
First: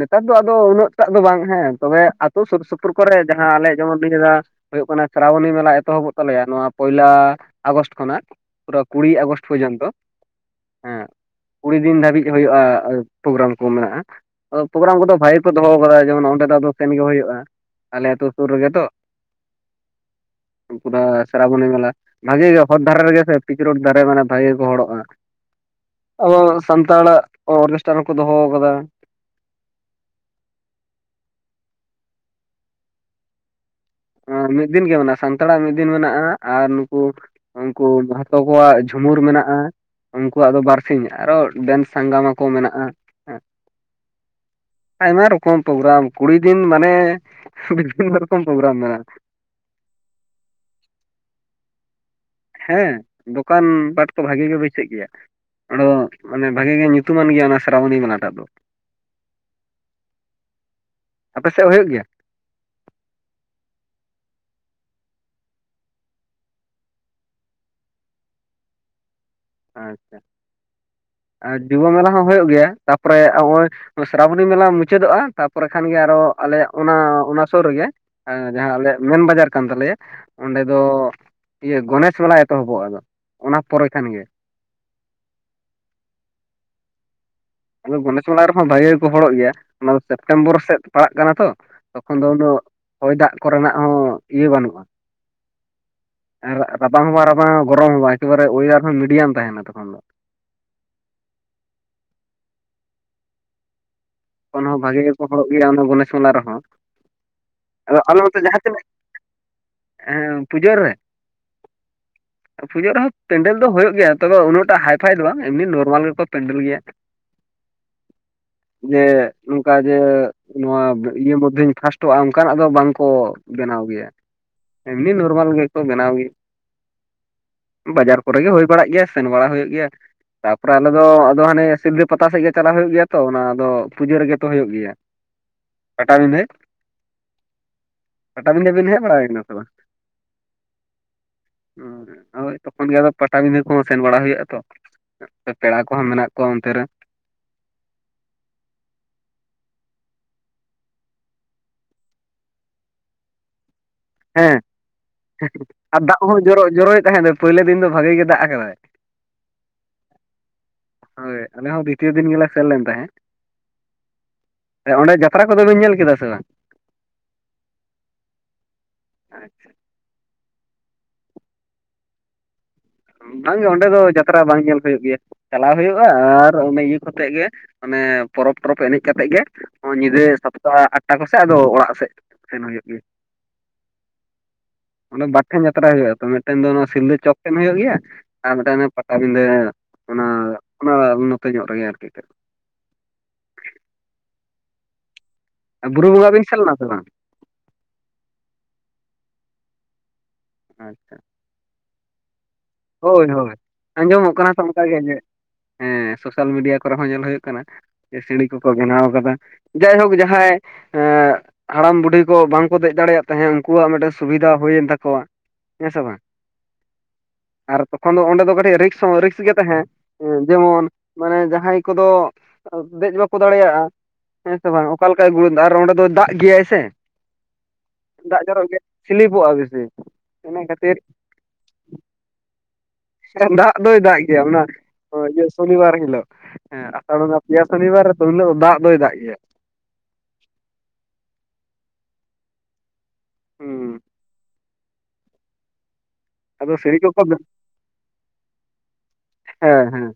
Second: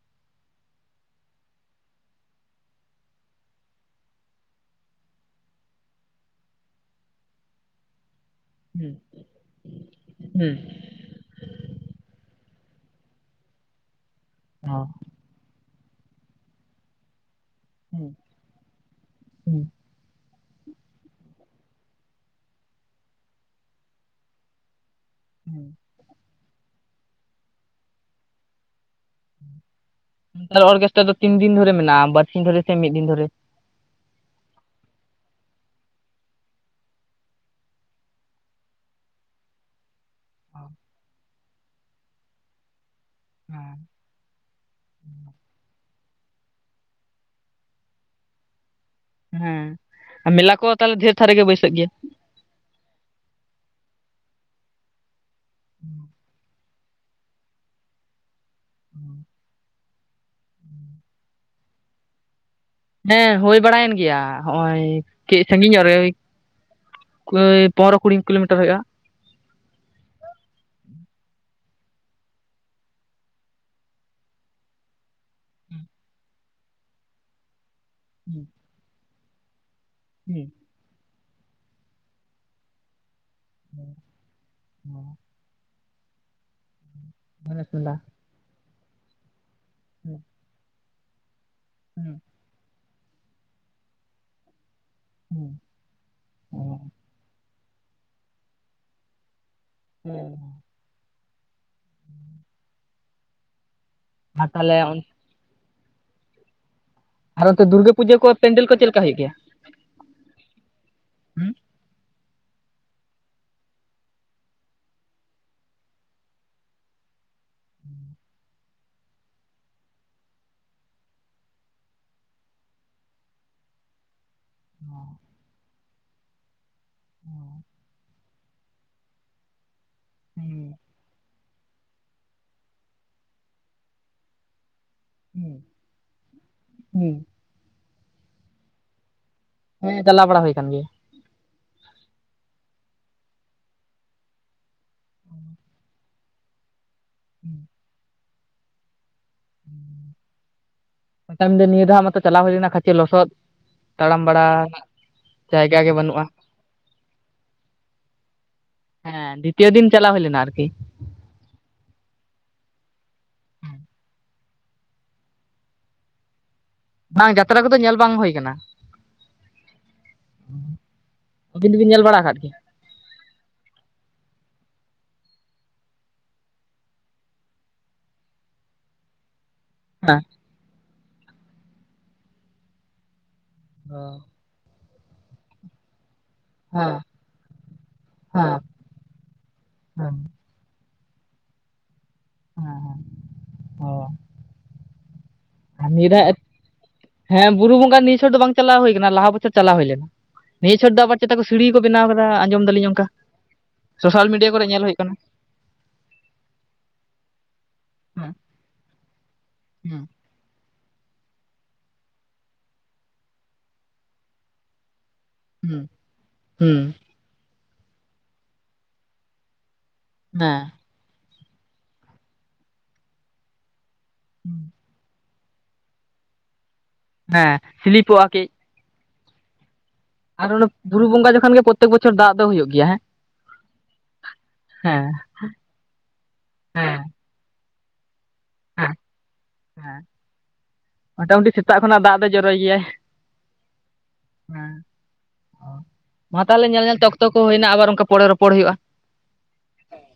ᱱᱮᱛᱟᱨ ᱫᱚ ᱟᱫᱚ ᱩᱱᱟᱹᱜ ᱴᱟᱜ ᱫᱚ ᱵᱟᱝ ᱦᱮᱸ ᱛᱚᱵᱮ ᱟᱹᱛᱩ ᱥᱩᱨ ᱥᱩᱯᱩᱨ ᱠᱚᱨᱮ ᱡᱟᱦᱟᱸ ᱟᱞᱮ ᱡᱮᱢᱚᱱ ᱱᱤᱭᱟᱹ ᱫᱷᱟᱣ ᱦᱩᱭᱩᱜ ᱠᱟᱱᱟ ᱥᱨᱟᱵᱚᱱᱤ ᱢᱮᱞᱟ ᱮᱛᱚᱦᱚᱵᱚᱜ ᱛᱟᱞᱮᱭᱟ ᱱᱚᱣᱟ ᱯᱚᱭᱞᱟ ᱟᱜᱚᱥᱴ ᱠᱷᱚᱱᱟᱜ᱾ ᱯᱩᱨᱟᱹ ᱠᱩᱲᱤ ᱟᱜᱚᱥᱴ ᱯᱚᱨᱡᱚᱱ ᱛᱚ᱾ ᱦᱮᱸ ᱠᱩᱲᱤ ᱫᱤᱱ ᱫᱷᱟᱹᱵᱤᱡ ᱦᱩᱭᱩᱜᱼᱟ ᱯᱨᱳᱜᱨᱟᱢ ᱠᱚ ᱢᱮᱱᱟᱜᱼᱟ ᱚ ᱯᱨᱳᱜᱨᱟᱢ ᱠᱚᱫᱚ ᱵᱷᱟᱭ ᱫᱚᱦᱚ ᱠᱟᱫᱟ ᱡᱮᱢᱚᱱ ᱚᱸᱰᱮ ᱫᱚ ᱟᱫᱚ ᱥᱮᱱ ᱜᱮ ᱦᱩᱭᱩᱜᱼᱟ᱾ ᱟᱞᱮ ᱟᱹᱛᱩ ᱥᱩᱨ ᱨᱮᱜᱮ ᱛᱚ᱾ ᱩᱱᱠᱩ ᱫᱟ ᱥᱨᱟᱵᱚᱱᱤ ᱢᱮᱞᱟ ᱵᱷᱟᱜᱮ ᱜᱮ ᱦᱚᱨ ᱫᱷᱟᱨᱮ ᱨᱮᱜᱮ ᱥᱮ ᱯᱤᱪᱨᱴ ᱫᱷᱟᱨᱮ ᱢᱟᱱᱮ ᱵᱷᱟᱜᱮ ᱜᱮ ᱠᱚ ᱦᱚᱲᱚᱜᱼᱟ᱾ ᱦᱮᱸ ᱟᱵᱚ ᱥᱟᱱᱛᱟᱲᱟᱜ ᱚᱨᱚᱱᱩᱥᱴᱟᱱ ᱦᱚᱠᱚ ᱫᱚᱦᱚ ᱟᱠᱟᱫᱟ᱾ ᱚᱨᱜᱮᱥᱴᱨᱟ ᱫᱚ ᱛᱤᱱ ᱫᱤᱱ ᱫᱷᱚᱨᱮ ᱢᱮᱱᱟᱜᱼᱟ ᱵᱟᱨᱥᱤᱧ ᱫᱷᱚᱨᱮ ᱥᱮ ᱢᱤᱫ ᱫᱤᱱ ᱫᱷᱚᱨᱮ? ᱢᱤᱫ ᱫᱤᱱ ᱜᱮ ᱢᱮᱱᱟᱜᱼᱟ, ᱥᱟᱱᱛᱟᱲᱟᱜ ᱢᱤᱫ ᱫᱤᱱ ᱢᱮᱱᱟᱜᱼᱟ ᱟᱨ ᱱᱩᱠᱩ ᱩᱱᱠᱩ ᱢᱟᱦᱛᱚ ᱠᱚᱣᱟᱜ ᱡᱷᱩᱢᱩᱨ ᱢᱮᱱᱟᱜᱼᱟ᱾ ᱩᱱᱠᱩᱣᱟᱜ ᱫᱚ ᱵᱟᱨᱥᱤᱧ ᱟᱨᱚ ᱰᱮᱱ ᱥᱟᱸᱜᱟᱢᱟ ᱠᱚ ᱢᱮᱱᱟᱜᱼᱟ᱾ ᱦᱮ, ᱦᱮᱸ ᱟᱭᱢᱟ ᱨᱚᱠᱚᱢ᱾ ᱯᱨᱳᱜᱨᱟᱢ ᱠᱩᱲᱤ ᱫᱤᱱ ᱢᱟᱱᱮ ᱠᱩᱲᱤ [unintelligible] ᱫᱤᱱᱚᱠᱚᱢ ᱯᱨᱳᱜᱨᱟᱢ ᱢᱮᱱᱟᱜᱼᱟ᱾ ᱦᱮᱸ ᱢᱮᱞᱟ ᱠᱚ ᱛᱟᱦᱚᱞᱮ ᱰᱷᱮᱨ ᱛᱷᱟᱨ ᱨᱮ ᱜᱮ ᱵᱟᱹᱭᱥᱟᱹᱜ ᱜᱮᱭᱟ? ᱦᱮᱸ ᱫᱚᱠᱟᱱ ᱯᱟᱴ ᱛᱚ ᱵᱷᱟᱜᱤ ᱜᱮ ᱵᱟᱹᱭᱥᱟᱹᱜ ᱜᱮᱭᱟ ᱚᱫᱚ ᱢᱟᱱᱮ ᱵᱷᱟᱜᱮ ᱜᱮ ᱧᱩᱛᱩᱢᱟᱱ ᱜᱮᱭᱟ ᱚᱱᱟ ᱥᱨᱟᱣᱚᱱᱤᱞᱟᱴᱟᱜ ᱫᱚ᱾ ᱦᱩᱸ ᱟᱯᱮ ᱥᱮᱫ ᱦᱩᱭᱩᱜ ᱜᱮᱭᱟ? ᱦᱮᱸ ᱦᱩᱭ ᱵᱟᱲᱟᱭᱮᱱ ᱜᱮᱭᱟ ᱦᱚᱜᱼᱚᱭ ᱠᱟᱹᱡ ᱥᱟᱺᱜᱤᱧ ᱧᱚᱜ ᱨᱮ᱾ ᱠᱳᱭ ᱯᱚᱱᱨᱚ ᱠᱩᱲᱤ ᱠᱤᱞᱳᱢᱤᱴᱟᱨ ᱦᱩᱭᱩᱜᱼᱟ᱾ ᱟᱪᱪᱷᱟ᱾ ᱟᱨ ᱡᱤᱵᱚ ᱢᱮᱞᱟ ᱦᱚᱸ ᱦᱩᱭᱩᱜ ᱜᱮᱭᱟ ᱛᱟᱯᱚᱨᱮ ᱱᱚᱜ ᱥᱨᱟᱵᱚᱱᱤ ᱢᱮᱞᱟ ᱢᱩᱪᱟᱹᱫᱚᱜᱼᱟ ᱛᱟᱯᱚᱨᱮ ᱠᱷᱟᱱ ᱜᱮ ᱟᱨᱚ ᱟᱞᱮᱭᱟᱜ ᱚᱱᱟ-ᱚᱱᱟ ᱥᱩᱨ ᱨᱮᱜᱮ ᱡᱟᱦᱟᱸ ᱟᱞᱮᱭᱟᱜ ᱢᱮᱱ ᱵᱟᱡᱟᱨ ᱠᱟᱱ ᱛᱟᱞᱮᱭᱟ᱾ ᱚᱸᱰᱮ ᱫᱚ ᱤᱭᱟᱹ ᱜᱚᱱᱮᱥ ᱢᱮᱞᱟ ᱮᱛᱚᱦᱚᱵᱚᱜ ᱟᱫᱚ ᱚᱱᱟ ᱯᱚᱨᱮ ᱠᱷᱟᱱ ᱜᱮ᱾ ᱦᱩᱸ᱾ ᱢᱟᱱᱚᱥ ᱢᱮᱞᱟ ᱟᱫᱚ ᱜᱚᱱᱮᱥ ᱢᱚᱞᱟ ᱨᱮᱦᱚᱸ ᱵᱷᱟᱹᱜᱮ ᱜᱮᱠᱚ ᱦᱚᱲᱚᱜ ᱜᱮᱭᱟ ᱚᱱᱟ ᱫᱚ ᱥᱮᱯᱴᱮᱢᱵᱚᱨ ᱥᱮᱫ ᱯᱟᱲᱟᱜ ᱠᱟᱱᱟ ᱛᱚ ᱛᱚᱠᱷᱚᱱ ᱫᱚ ᱩᱱᱟᱹᱜ ᱦᱚᱭ ᱫᱟᱜ ᱠᱚᱨᱮᱱᱟᱜ ᱦᱚᱸ ᱤᱭᱟᱹ ᱵᱟᱹᱱᱩᱜᱼᱟ᱾ ᱨᱟᱵᱟᱝ ᱦᱚᱸ ᱵᱟᱝ ᱨᱟᱵᱟᱝ ᱜᱚᱨᱚᱢ ᱦᱚᱸ ᱵᱟᱝ ᱮᱠᱮᱵᱟᱨᱮᱭ ᱢᱤᱰᱤᱭᱟᱢ ᱛᱟᱦᱮᱱᱟ ᱛᱚᱠᱷᱚᱱ᱾ ᱫᱚ [inaudible] ᱟᱨ ᱛᱚᱠᱷᱚᱱ ᱛᱟᱦᱚᱞᱮ ᱦᱚᱸ ᱵᱷᱟᱜᱤ ᱜᱮᱠᱚ ᱦᱚᱨᱚᱜ ᱜᱮᱭᱟ ᱚᱱᱟ ᱜᱚᱱᱮᱥ ᱢᱮᱞᱟ ᱨᱮᱦᱚᱸ᱾ ᱟᱨ ᱚᱱᱛᱮ ᱫᱩᱨᱜᱟᱹ ᱟᱫᱚ ᱯᱩᱡᱟᱹ ᱠᱚ ᱯᱮᱱᱰᱮᱞ ᱠᱚ ᱪᱮᱫ ᱞᱮᱠᱟ ᱦᱩᱭᱩᱜ ᱜᱮᱭᱟ? ᱦᱮᱸ ᱯᱩᱡᱟᱹᱟᱨ ᱨᱮ? [inaudible] ᱯᱩᱡᱟᱹᱜ ᱨᱮᱦᱚᱸ ᱯᱮᱱᱰᱮᱞ ᱫᱚ ᱦᱩᱭᱩᱜ ᱜᱮᱭᱟ ᱛᱚᱵᱮ ᱩᱱᱟᱹᱜᱴᱟᱜ ᱦᱟᱭᱯᱷᱟᱭ ᱫᱚ ᱵᱟᱝ ᱮᱢᱱᱤ ᱱᱚᱨᱢᱟᱞ ᱜᱮᱠᱚ ᱯᱮᱱᱰᱮᱞ ᱜᱮᱭᱟ᱾ ᱦᱮᱸ [inaudible] ᱡᱮ ᱱᱚᱝᱠᱟ ᱡᱮ ᱱᱚᱣᱟ ᱤᱭᱟᱹ ᱢᱚᱫᱽᱫᱷᱮᱧ ᱯᱷᱟᱥᱴᱚᱜᱼᱟ ᱚᱱᱠᱟᱱᱟᱜ ᱫᱚ ᱵᱟᱝᱠᱚ ᱵᱮᱱᱟᱣ ᱜᱮᱭᱟ᱾ ᱮᱢᱱᱤ ᱱᱚᱨᱢᱟᱞ ᱜᱮᱠᱚ ᱵᱮᱱᱟᱣ ᱜᱮᱭᱟ, ᱵᱟᱡᱟᱨ ᱠᱚᱨᱮ ᱜᱮ ᱦᱩᱭ ᱵᱟᱲᱟᱜ ᱜᱮᱭᱟ ᱥᱮᱱ ᱵᱟᱲᱟ ᱦᱩᱭᱩᱜ ᱜᱮᱭᱟ, ᱛᱟᱯᱚᱨᱮ ᱟᱞᱮ ᱫᱚ ᱟᱫᱚ ᱦᱟᱸᱱᱮ ᱥᱤᱞᱫᱟᱹ ᱯᱟᱛᱟ ᱥᱮᱫ ᱜᱮ ᱪᱟᱞᱟᱜᱣ ᱦᱩᱭᱩᱜ ᱜᱮᱭᱟ ᱛᱚ ᱚᱱᱟᱫᱚ ᱯᱩᱡᱟᱹ ᱨᱮᱜᱮ ᱛᱚ ᱦᱩᱭᱩᱜ ᱜᱮᱭᱟ᱾ ᱯᱟᱴᱟᱵᱤᱫᱷᱟᱹ, ᱯᱟᱴᱟᱵᱤᱷᱟᱹ ᱵᱮᱱ ᱦᱮᱡ ᱵᱟᱲᱟ ᱠᱟᱱᱟ ᱥᱮ ᱵᱟᱝ? ᱦᱮᱸ ᱪᱟᱞᱟᱣ ᱵᱟᱲᱟ ᱦᱩᱭ ᱠᱟᱱ ᱜᱮᱭᱟ᱾ ᱚ ᱦᱳᱭ ᱛᱚᱠᱷᱚᱱ ᱜᱮ ᱟᱫᱚ ᱯᱟᱴᱟᱵᱤᱫᱟᱹ ᱠᱚᱦᱚᱸ ᱥᱮᱱ ᱵᱟᱲᱟ ᱦᱩᱭᱩᱜᱼᱟ ᱛᱚ᱾ ᱯᱮᱲᱟ ᱠᱚᱦᱚᱸ ᱢᱮᱱᱟᱜ ᱠᱚᱣᱟ ᱚᱱᱛᱮ ᱨᱮ᱾ ᱦᱮᱸ [inaudible] ᱦᱮᱸ [inaudible] ᱯᱟᱴᱟ ᱵᱤᱱᱫᱟᱹ ᱱᱤᱭᱟᱹ ᱫᱷᱟᱣ ᱢᱟᱛᱚ ᱪᱟᱞᱟᱣ ᱦᱩᱭ ᱞᱮᱱᱟ ᱠᱷᱟᱪᱮ ᱞᱚᱥᱚᱫ, ᱛᱟᱲᱟᱢ ᱵᱟᱲᱟ ᱦᱮᱸ ᱡᱟᱭᱜᱟ ᱜᱮ ᱟᱨ ᱵᱟᱹᱱᱩᱜᱼᱟ ᱫᱟᱜ ᱦᱚᱸ ᱡᱚᱨᱚ ᱡᱚᱨᱚᱭ ᱛᱟᱦᱮᱸ ᱫᱚ ᱯᱳᱭᱞᱳ ᱫᱤᱱ ᱫᱚ ᱵᱷᱟᱜᱮ ᱜᱮ ᱫᱟᱜ ᱠᱟᱫᱟᱭ᱾ ᱦᱮᱸ ᱫᱤᱛᱤᱭᱚ ᱫᱤᱱ ᱪᱟᱞᱟᱣ ᱦᱩᱭ ᱞᱮᱱᱟ ᱟᱨᱠᱤ᱾ ᱦᱳᱭ ᱟᱞᱮ ᱦᱚ ᱫᱚᱤᱛᱤᱭ ᱫᱤᱱ ᱜᱮᱞᱟ ᱥᱮᱱ ᱞᱮᱱ ᱛᱟᱦᱮᱸ᱾ ᱦᱮᱸ᱾ ᱛᱟᱦᱞᱮ ᱚᱸᱰᱮ ᱡᱟᱛᱨᱟ ᱠᱚᱫᱚ ᱵᱤᱱ ᱧᱮᱞ ᱠᱮᱫᱟ ᱥᱮ ᱵᱟᱝ? ᱵᱟᱝ ᱡᱟᱛᱨᱟ ᱠᱚᱫᱚ ᱧᱮᱞ ᱵᱟᱝ ᱦᱩᱭ ᱠᱟᱱᱟ᱾ ᱟᱪᱷᱟ᱾ ᱩᱸ ᱟᱠᱤᱱ ᱫᱚ ᱵᱮᱱ ᱧᱮᱞ ᱵᱟᱲᱟ ᱠᱟᱫ ᱠᱤᱱᱟ? ᱵᱟᱝᱜᱮ ᱚᱸᱰᱮ ᱫᱚ ᱡᱟᱛᱨᱟ ᱵᱟᱝ ᱧᱮᱞ ᱦᱩᱭᱩᱜ ᱜᱮᱭᱟ ᱪᱟᱞᱟᱣ ᱦᱩᱭᱩᱜᱼᱟ ᱟᱨ ᱚᱱᱮ ᱤᱭᱟᱹ ᱠᱟᱛᱮ ᱜᱮ, ᱢᱟᱱᱮ ᱯᱚᱨᱚᱵᱽ ᱴᱚᱨᱚᱵ ᱮᱱᱮᱡ ᱠᱟᱛᱮᱜ ᱜᱮ, ᱚ ᱦᱮᱸ ᱧᱤᱫᱟᱹ ᱥᱟᱛᱴᱟ ᱟᱴᱟ ᱠᱚᱥᱮᱫ ᱟᱫᱚ ᱚᱲᱟᱜ ᱥᱮᱫ ᱥᱮᱱ ᱦᱩᱭᱩᱜ ᱜᱮᱭᱟ᱾ ᱚ᱾ ᱚᱸᱰᱮ ᱵᱟᱨ ᱴᱷᱮᱱ ᱡᱟᱛᱨᱟ ᱦᱩᱭᱩᱜᱼᱟ ᱛᱚ ᱢᱤᱫᱴᱷᱮᱱ ᱫᱚ ᱚᱱᱟ ᱥᱤᱞᱫᱟᱹ ᱪᱚᱠ ᱴᱷᱮᱱ ᱦᱩᱭᱩᱜ ᱜᱮᱭᱟ ᱟᱨ ᱦᱮᱸ ᱢᱤᱫᱴᱮᱱ ᱫᱚ ᱯᱟᱛᱟᱵᱤᱸᱫᱟᱹ ᱦᱮᱸ ᱚᱱᱟ ᱚᱱᱟ ᱱᱚᱛᱮ ᱧᱚᱜ ᱨᱮᱜᱮ ᱟᱨᱠᱤ᱾ ᱦᱮᱸ ᱦᱮᱸ ᱦᱚᱸ᱾ ᱵᱩᱨᱩ ᱵᱚᱸᱜᱟ ᱫᱷᱟᱣ ᱵᱤᱱ ᱥᱮᱱ ᱞᱮᱱᱟ ᱥᱮ ᱵᱟᱝ? ᱦᱮᱸ ᱵᱩᱨᱩ ᱵᱚᱸᱜᱟ ᱱᱤᱭᱟᱹ ᱪᱷᱚᱴ ᱫᱚ ᱵᱟᱝ ᱪᱟᱞᱟᱣ ᱦᱩᱭ ᱠᱟᱱᱟ ᱞᱟᱦᱟ ᱵᱚᱪᱷᱚᱨ ᱪᱟᱞᱟᱣ ᱦᱩᱭ ᱞᱮᱱᱟ, ᱱᱤᱭᱟᱹ ᱪᱷᱚᱴ ᱫᱚ ᱟᱪᱪᱷᱟ ᱟᱵᱟᱨ ᱪᱮᱛᱟ ᱠᱚ ᱥᱤᱲᱤ ᱠᱚ ᱵᱮᱱᱟᱣ ᱠᱟᱫᱟ ᱟᱸᱡᱟᱢ ᱫᱟᱞᱤᱧ? ᱚᱱᱠᱟ ᱦᱳᱭ ᱦᱳᱭ ᱥᱳᱥᱟᱞ ᱟᱸᱡᱚᱢᱚᱜ ᱢᱤᱰᱤᱭᱟ ᱠᱟᱱᱟ ᱛᱚ ᱠᱚᱨᱮ ᱚᱝᱠᱟ ᱧᱮᱞ ᱜᱮ ᱦᱩᱭᱩᱜ ᱠᱟᱱᱟ ᱦᱮᱸ ᱥᱳᱥᱟᱞ ᱢᱤᱰᱤᱭᱟ ᱠᱚᱨᱮ ᱦᱚᱸ ᱧᱮᱞ ᱦᱩᱭᱩᱜ ᱠᱟᱱᱟ᱾ ᱦᱮᱸ ᱥᱤᱲᱤ ᱠᱚᱠᱚ ᱵᱮᱱᱟᱣ ᱠᱟᱫᱟ ᱦᱮᱸ ᱡᱟᱭᱦᱳᱠ ᱡᱟᱦᱟᱸᱭ ᱦᱮᱸ ᱦᱟᱲᱟᱢ ᱵᱩᱰᱷᱤ ᱠᱚ ᱵᱟᱝᱠᱚ ᱫᱮᱡ ᱫᱟᱲᱮᱭᱟᱜ ᱛᱟᱦᱮᱸᱫ ᱩᱱᱠᱩᱣᱟᱜ ᱢᱤᱫᱴᱮᱱ ᱥᱩᱵᱤᱫᱷᱟ ᱦᱩᱭᱮᱱ ᱛᱟᱠᱚᱣᱟ᱾ ᱦᱩᱸ ᱦᱮᱸ ᱥᱮ ᱵᱟᱝ ᱦᱩᱸ᱾ ᱟᱨ ᱛᱚᱠᱷᱚᱱ ᱫᱚ ᱚᱸᱰᱮ ᱫᱚ ᱠᱟᱹᱴᱤᱡ ᱨᱤᱠᱥ ᱦᱚᱸ ᱨᱤᱠᱥ ᱜᱮ ᱛᱟᱦᱮᱸ ᱦᱮᱸ ᱡᱮᱢᱚᱱ ᱢᱟᱱᱮ ᱡᱟᱦᱟᱸᱭ ᱠᱚᱫᱚ ᱫᱮᱡ ᱵᱟᱠᱚ ᱫᱟᱲᱮᱭᱟᱜᱼᱟ, ᱦᱮᱸᱥᱮ ᱵᱟᱝ ᱚᱠᱟ ᱞᱮᱠᱟᱭ ᱜᱚᱲᱫᱟ ᱟᱨ ᱚᱸᱰᱮ ᱫᱚ ᱫᱟᱜ ᱜᱮᱭᱟᱭ ᱥᱮ? ᱦᱮᱸ ᱥᱤᱞᱤᱯᱚᱜᱼᱟ ᱫᱟᱜ ᱠᱟᱹᱡ ᱡᱚᱨᱚᱜ ᱜᱮ ᱥᱤᱞᱤᱯᱚᱜᱼᱟ ᱵᱮᱥᱤ᱾ ᱟᱨ ᱤᱱᱟᱹ ᱚᱱᱮ ᱠᱷᱟᱹᱛᱤᱨ ᱵᱩᱨᱩ ᱵᱚᱸᱜᱟ ᱡᱚᱠᱷᱚᱱ ᱜᱮ ᱯᱨᱚᱛᱮᱠ ᱵᱚᱪᱷᱚᱨ ᱫᱟᱜ ᱫᱚ ᱦᱩᱭᱩᱜ ᱜᱮᱭᱟ ᱦᱮᱸ? ᱫᱟᱜ ᱫᱚᱭ ᱫᱟᱜ ᱜᱮᱭᱟ ᱚᱱᱟ ᱦᱮᱸ ᱤᱭᱟᱹ ᱥᱚᱱᱤᱵᱟᱨ ᱦᱤᱞᱳᱜ ᱦᱮᱸ ᱟᱥᱟᱲ ᱯᱮᱭᱟ ᱥᱚᱱᱤᱵᱟᱨ ᱨᱮ ᱛᱚ ᱩᱱᱦᱤᱞᱚᱜ ᱫᱟᱜ ᱦᱮᱸ ᱫᱚᱭ ᱫᱟᱜ ᱜᱮᱭᱟ᱾ ᱦᱮᱸ ᱢᱚᱴᱟ-ᱢᱩᱴᱤ ᱥᱮᱛᱟᱜ ᱠᱷᱚᱱᱟᱜ ᱫᱟᱜ ᱫᱚᱭ ᱡᱚᱨᱚᱭ ᱜᱮᱭᱟᱭ᱾ ᱦᱩᱸ᱾ [inaudible] ᱦᱮᱸ ᱢᱟ ᱛᱟᱦᱚᱞᱮ ᱟᱫᱚ ᱧᱮᱞ ᱥᱤᱲᱤ ᱧᱮᱞᱛᱮ ᱠᱚᱠᱚ ᱚᱠᱛᱚ ᱠᱚ ᱦᱩᱭ ᱮᱱᱟ ᱟᱵᱟᱨ ᱚᱱᱠᱟ ᱯᱚᱲᱮ ᱨᱚᱯᱚᱲ ᱦᱩᱭᱩᱜᱼᱟ ᱾ ᱦᱮᱸ ᱦᱮᱸ᱾